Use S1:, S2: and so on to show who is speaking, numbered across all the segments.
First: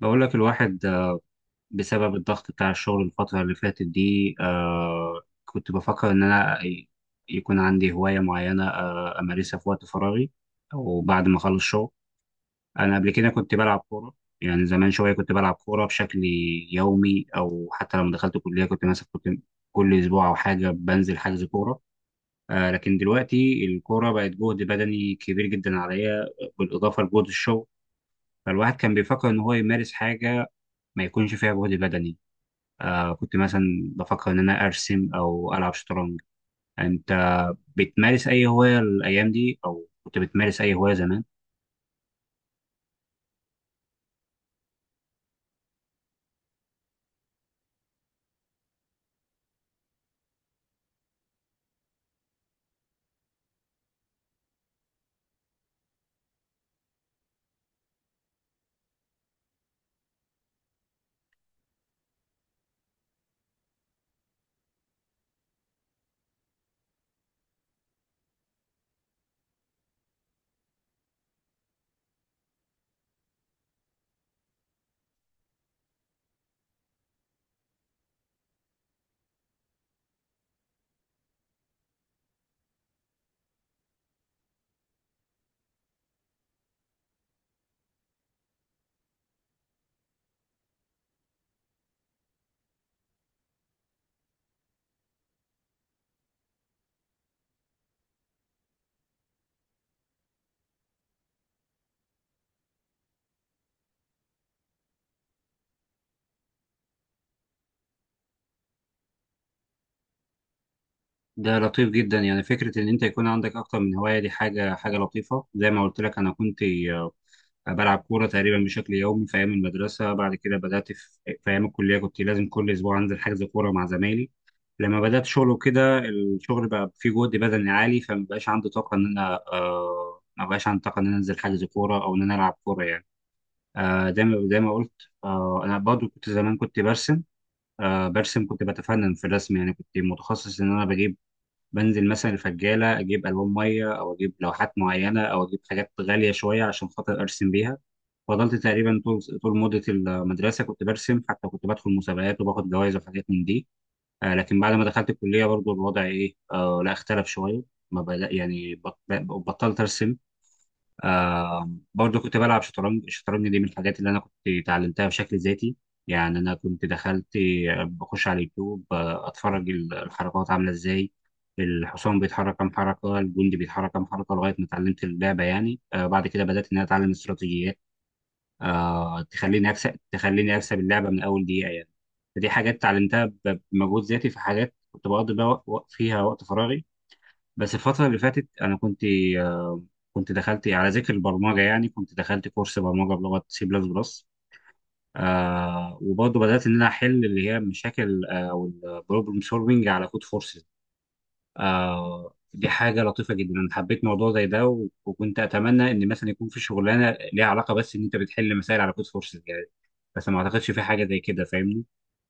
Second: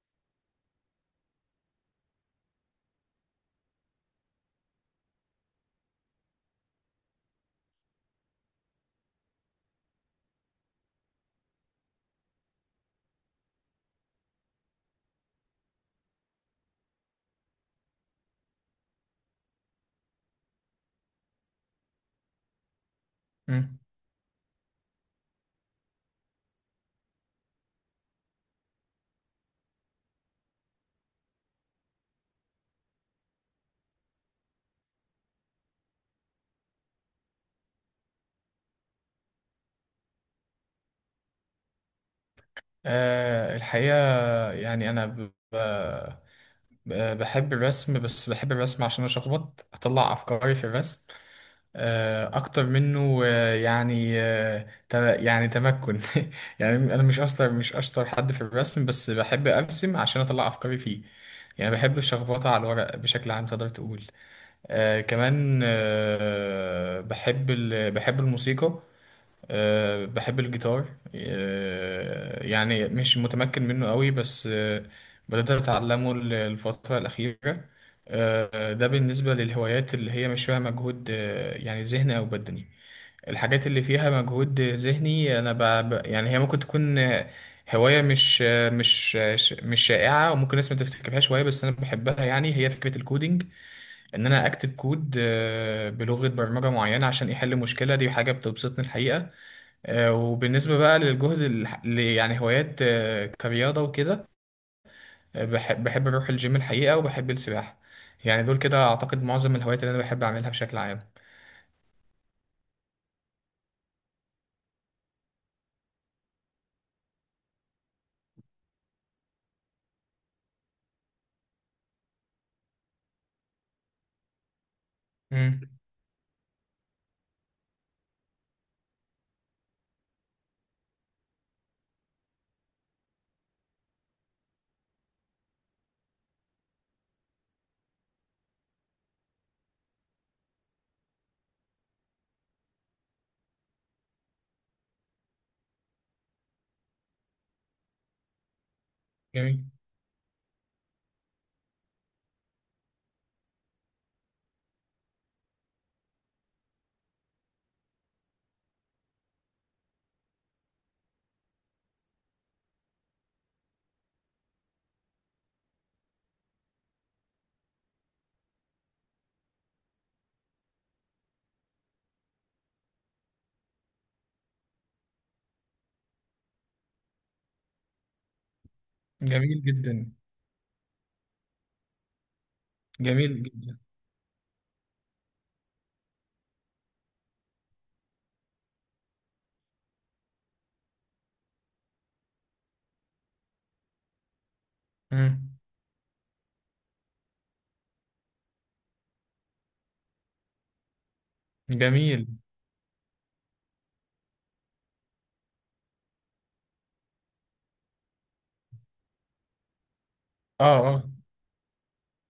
S1: بقول لك الواحد، بسبب الضغط بتاع الشغل الفترة اللي فاتت دي كنت بفكر إن أنا يكون عندي هواية معينة أمارسها في وقت فراغي، أو بعد ما أخلص شغل. أنا قبل كده كنت بلعب كورة، يعني زمان شوية كنت بلعب كورة بشكل يومي، أو حتى لما دخلت الكلية كنت مثلا كل أسبوع أو حاجة بنزل حجز كورة. لكن دلوقتي
S2: مم.
S1: الكورة بقت جهد بدني كبير جدا عليا، بالإضافة لجهد الشغل. فالواحد كان بيفكر إن هو يمارس حاجة ما يكونش فيها جهد بدني. كنت مثلا بفكر إن أنا أرسم أو ألعب شطرنج. أنت بتمارس أي هواية الأيام دي؟ أو كنت بتمارس أي هواية زمان؟
S2: الحقيقة، يعني أنا بحب الرسم، بس بحب الرسم عشان أشخبط أطلع أفكاري في الرسم أكتر منه، يعني تمكن. يعني أنا مش أشطر حد في الرسم، بس بحب أرسم عشان أطلع أفكاري فيه. يعني بحب الشخبطة على الورق بشكل عام تقدر تقول. كمان، بحب الموسيقى. بحب الجيتار. يعني مش متمكن منه قوي، بس بدأت أتعلمه الفترة الأخيرة. ده بالنسبة للهوايات اللي هي مش فيها مجهود، يعني ذهني أو بدني. الحاجات اللي فيها مجهود ذهني أنا يعني هي ممكن تكون هواية مش آه، مش آه، ش- مش شائعة، وممكن الناس ما تفتكرها شوية، بس أنا بحبها. يعني هي فكرة الكودينج، إن أنا أكتب كود بلغة برمجة معينة عشان يحل مشكلة. دي حاجة بتبسطني الحقيقة. وبالنسبة بقى للجهد يعني هوايات كرياضة وكده، بحب أروح الجيم الحقيقة وبحب السباحة. يعني دول كده أعتقد معظم الهوايات اللي أنا بحب أعملها بشكل عام.
S1: ده لطيف جدا، يعني فكرة إن أنت يكون عندك أكتر من هواية، دي حاجة لطيفة. زي ما قلت لك أنا كنت آه، بلعب كورة تقريبا بشكل يومي في أيام المدرسة. بعد كده بدأت في أيام الكلية كنت لازم كل أسبوع أنزل حجز كورة مع زمايلي. لما بدأت شغل
S2: مم.
S1: وكده، الشغل بقى فيه جهد بدني عالي، فمبقاش عندي طاقة إن أنا، مبقاش عندي طاقة إن أنا أنزل حجز كورة أو إن أنا ألعب كورة يعني. زي ما قلت، انا برضو كنت زمان كنت برسم، كنت بتفنن في الرسم. يعني كنت متخصص ان انا بجيب، بنزل مثلا الفجاله، اجيب الوان ميه او اجيب لوحات معينه او اجيب حاجات غاليه شويه عشان خاطر ارسم بيها. فضلت تقريبا طول
S2: جميل.
S1: مده المدرسه كنت برسم، حتى كنت بدخل مسابقات وباخد جوائز وحاجات من دي. لكن بعد ما دخلت الكليه، برضو الوضع ايه آه، لا، اختلف شويه. ما بدأ، يعني بطلت ارسم. برضو كنت بلعب شطرنج. الشطرنج دي من الحاجات اللي انا كنت اتعلمتها بشكل ذاتي. يعني انا كنت دخلت، بخش على اليوتيوب، اتفرج الحركات عامله ازاي، الحصان بيتحرك كام حركه، الجندي بيتحرك كام حركه، لغايه ما اتعلمت اللعبه يعني. بعد كده بدات ان انا اتعلم استراتيجيات
S2: جميل
S1: تخليني اكسب،
S2: جدا.
S1: اللعبه من اول دقيقه يعني. فدي حاجات اتعلمتها
S2: جميل جدا.
S1: بمجهود ذاتي، في حاجات كنت بقضي بقى فيها وقت فراغي. بس الفترة اللي فاتت أنا كنت، آه، كنت دخلت على ذكر البرمجة، يعني كنت دخلت كورس برمجة بلغة سي بلس بلس.
S2: مم.
S1: وبرضه بدأت إن أنا أحل اللي هي المشاكل، أو البروبلم سولفنج على كود فورسز.
S2: جميل.
S1: دي حاجة لطيفة جدا، أنا حبيت موضوع زي ده، وكنت أتمنى إن مثلا يكون في شغلانة ليها علاقة، بس إن أنت بتحل مسائل على كود فورسز يعني. بس ما أعتقدش
S2: اه،
S1: في حاجة
S2: اه.
S1: زي كده، فاهمني.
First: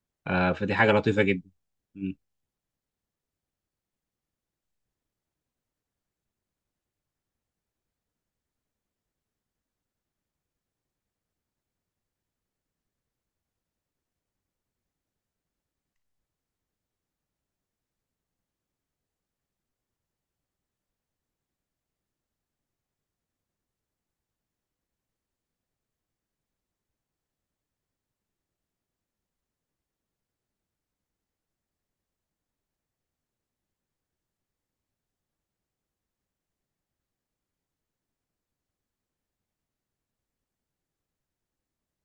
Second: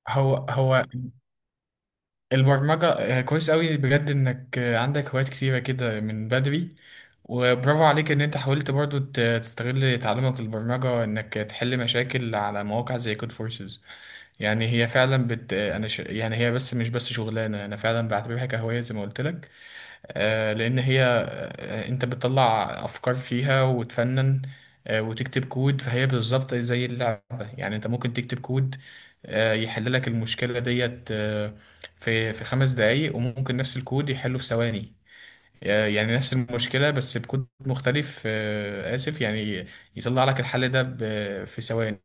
S2: هو،
S1: فدي
S2: هو.
S1: حاجة لطيفة جدا. م.
S2: البرمجة، كويس قوي بجد إنك عندك هوايات كتيرة كده من بدري. وبرافو عليك إن أنت حاولت برضو تستغل تعلمك البرمجة إنك تحل مشاكل على مواقع زي كود فورسز. يعني هي فعلا يعني هي بس مش بس شغلانه، انا فعلا بعتبرها كهوايه زي ما قلت لك. لان هي، انت بتطلع افكار فيها وتفنن، وتكتب كود. فهي بالظبط زي اللعبه، يعني انت ممكن تكتب كود يحل لك المشكله ديت، في خمس دقايق، وممكن نفس الكود يحله في ثواني. يعني نفس المشكلة بس بكود مختلف، آسف، يعني يطلع لك الحل ده في ثواني.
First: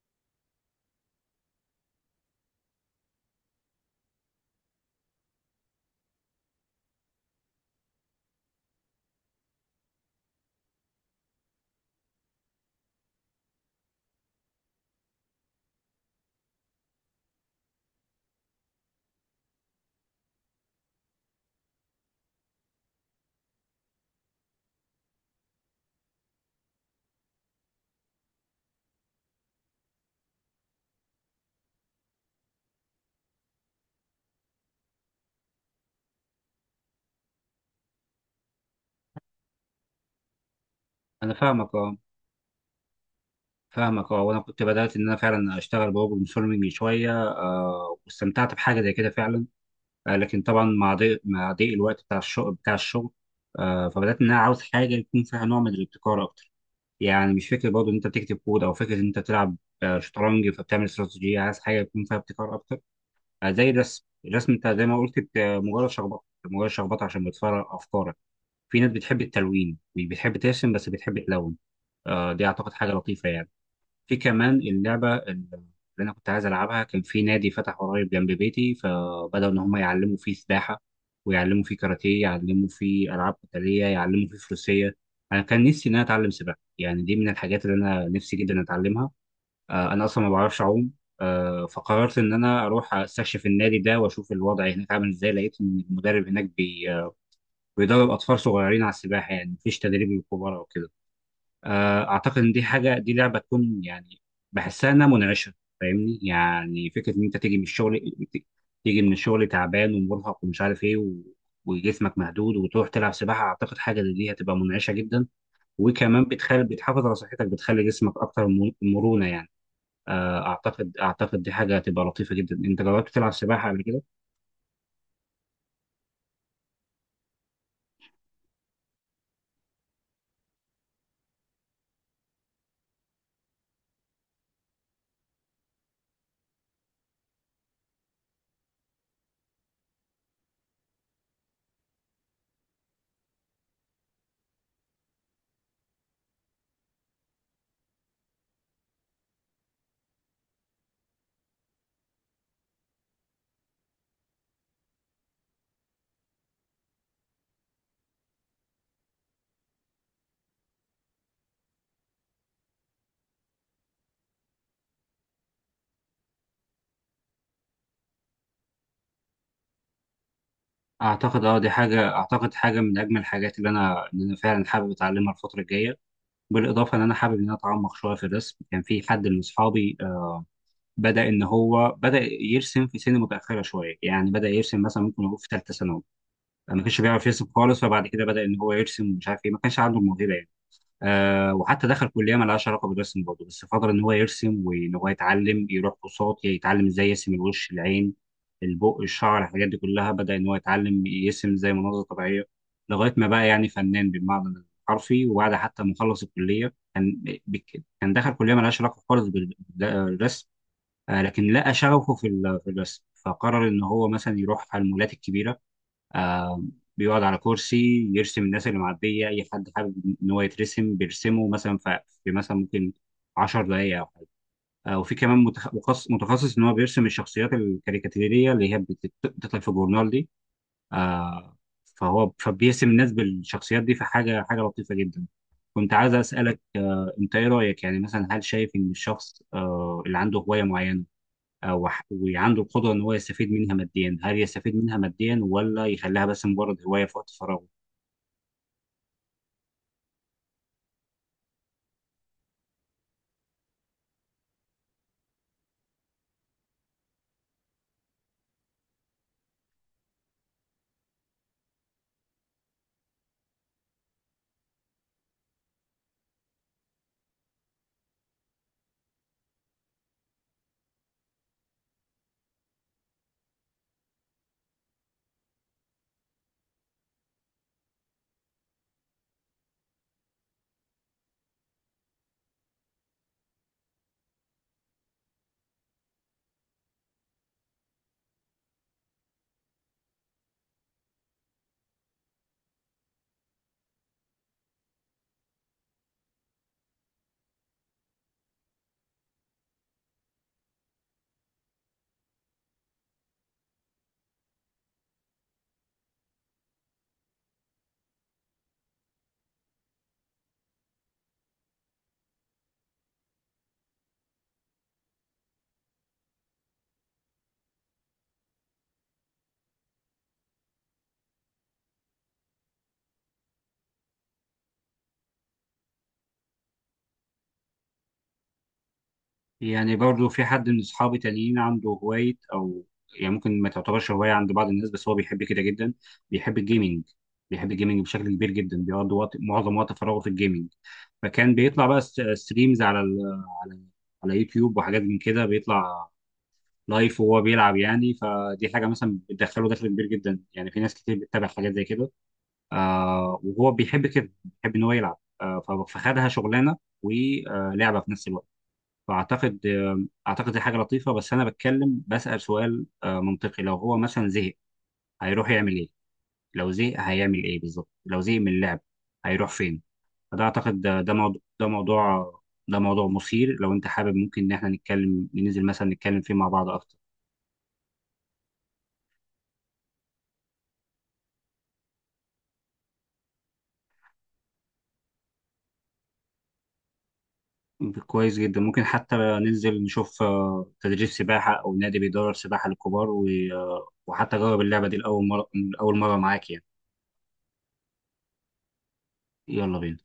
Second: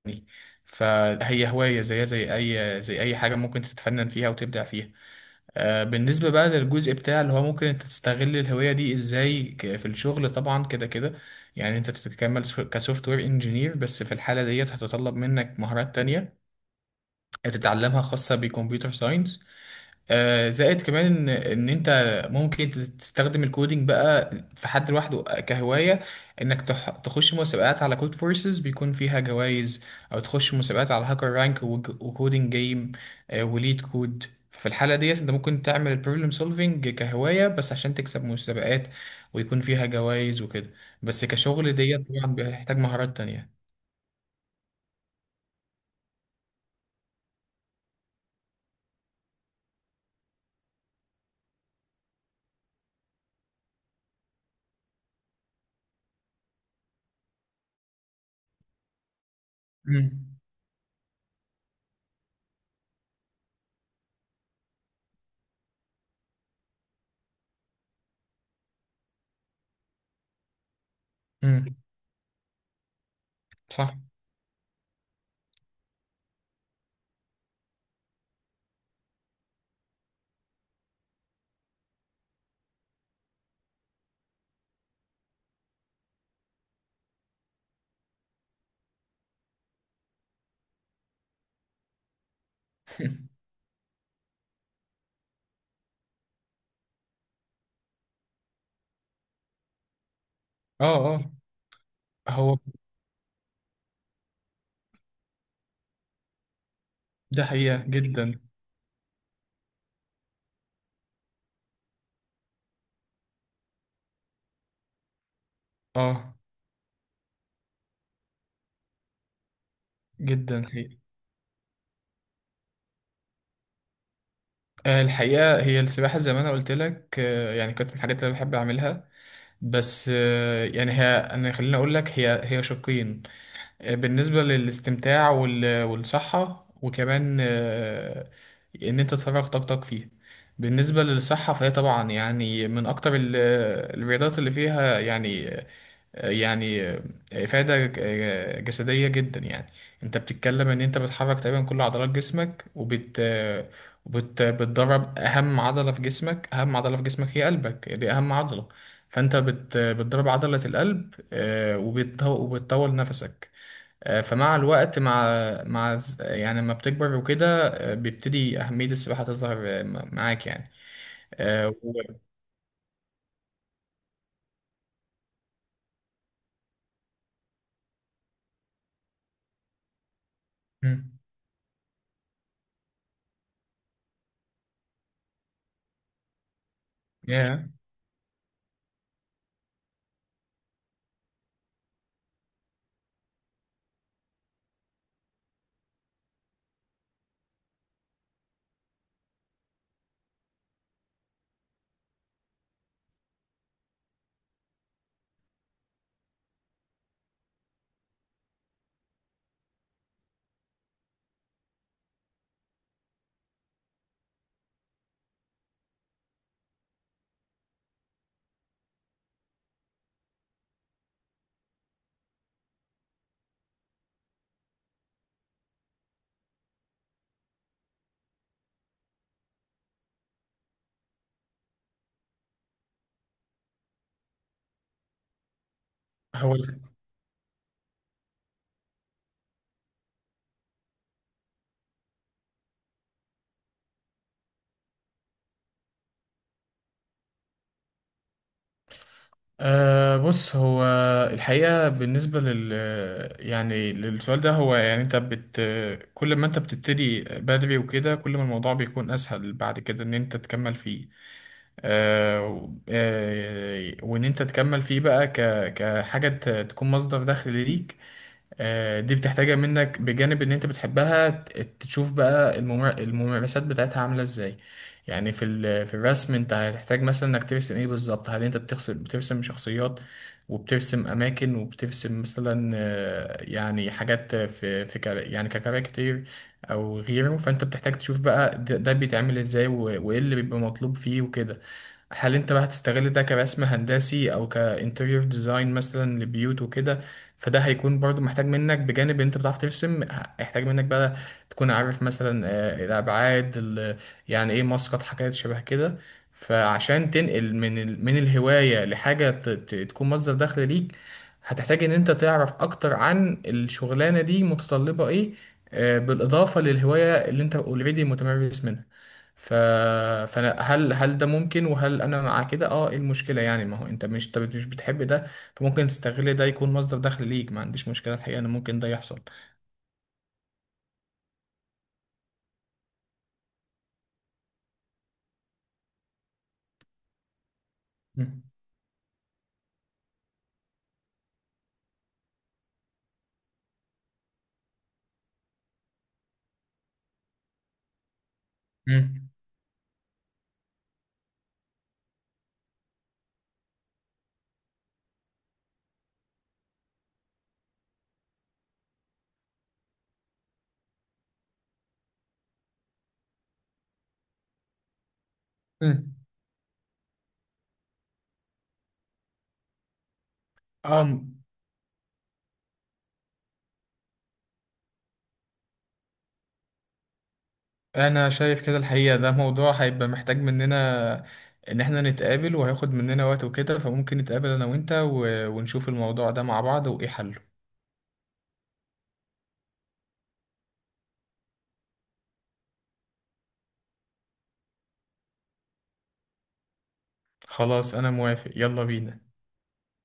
S2: فهي هواية زيها زي أي حاجة ممكن تتفنن فيها وتبدع فيها. بالنسبة بقى للجزء بتاع اللي هو ممكن انت تستغل الهواية دي ازاي في الشغل، طبعا كده كده، يعني انت تتكمل كسوفت وير انجينير. بس في الحالة ديت هتتطلب منك مهارات تانية تتعلمها خاصة بكمبيوتر ساينس. زائد كمان ان انت ممكن تستخدم الكودينج بقى في حد لوحده كهوايه. انك تخش مسابقات على كود فورسز بيكون فيها جوائز، او تخش مسابقات على هاكر رانك وكودينج جيم وليد كود. ففي الحاله ديت انت ممكن تعمل البروبلم سولفينج كهوايه بس عشان تكسب مسابقات ويكون فيها جوائز وكده. بس
S1: أنا
S2: كشغل
S1: فاهمك، أه،
S2: ديت طبعا بيحتاج مهارات تانية.
S1: فاهمك اه وانا كنت بدات ان انا فعلا اشتغل بروبلم سولفنج شويه، واستمتعت بحاجه زي كده فعلا. لكن طبعا، مع ضيق الوقت بتاع الشغل فبدات ان انا عاوز حاجه يكون فيها نوع من الابتكار اكتر. يعني مش فكره برضه ان انت بتكتب كود، او فكره ان انت تلعب
S2: امم،
S1: شطرنج فبتعمل استراتيجيه، عايز حاجه يكون فيها ابتكار اكتر. زي الرسم، الرسم انت زي ما قلت مجرد شخبطه، مجرد شخبطه عشان بتفرغ افكارك. في ناس بتحب التلوين، مش بتحب ترسم بس بتحب تلون.
S2: امم.
S1: دي اعتقد حاجه لطيفه يعني.
S2: صح.
S1: في كمان اللعبة اللي أنا كنت عايز ألعبها. كان في نادي فتح قريب جنب بيتي، فبدأوا إن هم يعلموا فيه سباحة، ويعلموا فيه كاراتيه، يعلموا فيه ألعاب قتالية، يعلموا فيه فروسية. أنا كان نفسي إن أنا أتعلم سباحة، يعني دي من الحاجات اللي أنا نفسي جدا أتعلمها. أنا أصلا ما بعرفش أعوم. فقررت إن أنا أروح أستكشف النادي ده وأشوف الوضع هناك عامل إزاي. لقيت إن المدرب هناك بيدرب أطفال صغيرين على السباحة، يعني مفيش تدريب للكبار أو
S2: اه،
S1: كده.
S2: اه.
S1: اعتقد ان
S2: هو.
S1: دي حاجه، دي لعبه تكون يعني بحسها انها منعشه. فاهمني، يعني فكره ان انت
S2: ده
S1: تيجي من
S2: حقيقه
S1: الشغل،
S2: جدا.
S1: ت- تيجي من الشغل تعبان ومرهق ومش عارف ايه وجسمك مهدود، وتروح تلعب سباحه، اعتقد حاجه زي دي هتبقى منعشه جدا. وكمان
S2: اه.
S1: بتخلي، بتحافظ على صحتك، بتخلي جسمك اكتر مرونه يعني.
S2: جدا حقيقي.
S1: اعتقد دي حاجه هتبقى لطيفه جدا. انت جربت تلعب سباحه قبل كده؟
S2: الحقيقة هي السباحة زي ما أنا قلت لك، يعني كانت من الحاجات اللي أنا بحب أعملها. بس، يعني هي، أنا خليني أقول لك، هي هي شقين. بالنسبة للاستمتاع والصحة، وكمان إن أنت تفرغ طاقتك فيها. بالنسبة للصحة فهي طبعا يعني من أكتر الرياضات اللي فيها، يعني، يعني إفادة جسدية جدا. يعني انت بتتكلم ان انت بتحرك تقريبا كل عضلات جسمك، وبت وبت بتدرب اهم عضلة في جسمك. اهم عضلة في جسمك هي قلبك، دي اهم عضلة. فانت بتدرب عضلة القلب، وبتطول نفسك. فمع الوقت، يعني لما بتكبر وكده، بيبتدي أهمية السباحة تظهر معاك يعني.
S1: اعتقد اه،
S2: آه،
S1: دي
S2: و...
S1: حاجه، اعتقد حاجه من اجمل الحاجات اللي انا فعلا حابب اتعلمها الفتره الجايه. بالاضافه ان انا حابب ان انا اتعمق شويه في الرسم. كان في حد من اصحابي
S2: مم.
S1: بدا ان هو بدا يرسم في سن متاخره شويه. يعني بدا يرسم مثلا، ممكن يقول في ثالثه ثانوي ما كانش بيعرف يرسم
S2: yeah.
S1: خالص، فبعد كده بدا ان هو يرسم ومش عارف ايه، ما كانش عنده الموهبه. وحتى دخل كليه ما لهاش علاقه بالرسم برضه، بس فضل ان هو يرسم وان هو يتعلم، يروح كورسات يتعلم ازاي يرسم، الوش، العين، البق، الشعر، الحاجات دي كلها. بدا ان هو يتعلم يرسم زي مناظر طبيعيه، لغايه ما بقى يعني فنان بالمعنى الحرفي. وبعد حتى ما خلص الكليه كان، كان دخل كليه ما لهاش علاقه خالص بالرسم. لكن لقى شغفه في الرسم، فقرر ان هو مثلا يروح على المولات الكبيره، آه بيقعد على كرسي يرسم الناس اللي معدية. أي حد حابب إن هو يترسم بيرسمه، مثلا في مثلا ممكن 10 دقايق أو حاجة. وفي كمان مخصص، متخصص إن هو بيرسم الشخصيات الكاريكاتيرية اللي هي بتطلع في الجورنال دي. آه فبيرسم الناس بالشخصيات دي، فحاجة، لطيفة جدا. كنت عايز
S2: هو،
S1: أسألك، أنت إيه رأيك؟ يعني مثلا هل شايف إن الشخص، اللي عنده هواية معينة وعنده القدرة إن هو يستفيد منها ماديا، هل يستفيد منها ماديا، ولا يخليها بس مجرد هواية في وقت فراغه؟
S2: بص، الحقيقة بالنسبة يعني للسؤال ده. هو يعني انت بت كل ما انت بتبتدي بدري وكده كل ما الموضوع بيكون اسهل بعد كده ان انت تكمل فيه. أه و- أه وان انت تكمل فيه بقى كحاجة تكون مصدر دخل ليك. دي بتحتاجها منك بجانب ان انت بتحبها. تشوف بقى الممارسات بتاعتها عاملة ازاي. يعني في الرسم انت هتحتاج مثلا انك ترسم ايه بالظبط. هل انت بترسم شخصيات وبترسم اماكن وبترسم مثلا، يعني حاجات في يعني ككاركتير او غيره. فانت بتحتاج تشوف بقى، ده بيتعمل ازاي وايه اللي بيبقى مطلوب فيه وكده. هل انت بقى هتستغل ده كرسم هندسي او كانتيريور ديزاين مثلا لبيوت وكده. فده هيكون برضو محتاج منك بجانب انت بتعرف ترسم، هيحتاج منك بقى تكون عارف مثلا، الابعاد يعني ايه، مسقط، حاجات شبه كده. فعشان تنقل من من الهواية لحاجة تكون مصدر دخل ليك، هتحتاج ان انت تعرف اكتر عن الشغلانة دي متطلبة ايه، بالاضافة للهواية اللي انت اوريدي متمرس منها. ف... فانا، هل ده ممكن؟ وهل انا مع كده؟ اه، ايه المشكلة؟ يعني ما هو انت مش بتحب ده، فممكن تستغل ده يكون مصدر دخل ليك. ما عنديش مشكلة الحقيقة ان ممكن ده يحصل.
S1: يعني برضه في حد من أصحابي تانيين عنده هواية، أو يعني ممكن ما تعتبرش هواية عند بعض الناس، بس هو بيحب كده جدا. بيحب الجيمنج، بشكل
S2: مم.
S1: كبير جدا، بيقضي وقت، معظم وقت فراغه في الجيمنج. فكان بيطلع بقى ستريمز على يوتيوب وحاجات من كده، بيطلع لايف وهو بيلعب يعني. فدي حاجة مثلا
S2: مم.
S1: بتدخله دخل كبير جدا، يعني في ناس كتير بتتابع حاجات زي كده. وهو بيحب كده، بيحب ان هو يلعب، فخدها شغلانه ولعبه في نفس الوقت. فاعتقد، اعتقد دي حاجه لطيفه، بس انا بتكلم، بسأل سؤال منطقي، لو هو مثلا زهق هيروح يعمل ايه؟
S2: مم.
S1: لو زهق هيعمل ايه بالظبط؟ لو زهق من اللعب هيروح فين؟ فده اعتقد، ده ده
S2: أم.
S1: ده موضوع مثير. لو انت حابب ممكن ان احنا نتكلم، ننزل مثلا نتكلم فيه مع بعض اكتر.
S2: أنا شايف كده الحقيقة، ده موضوع هيبقى محتاج مننا إن إحنا نتقابل، وهياخد مننا وقت وكده. فممكن نتقابل أنا وإنت ونشوف الموضوع ده مع بعض وإيه حله.
S1: كويس جدا، ممكن حتى ننزل نشوف تدريب سباحة أو نادي بيدرب سباحة للكبار، وحتى أجرب اللعبة دي لأول مرة. أول مرة معاك يعني.
S2: خلاص، أنا موافق، يلا بينا.
S1: يلا بينا.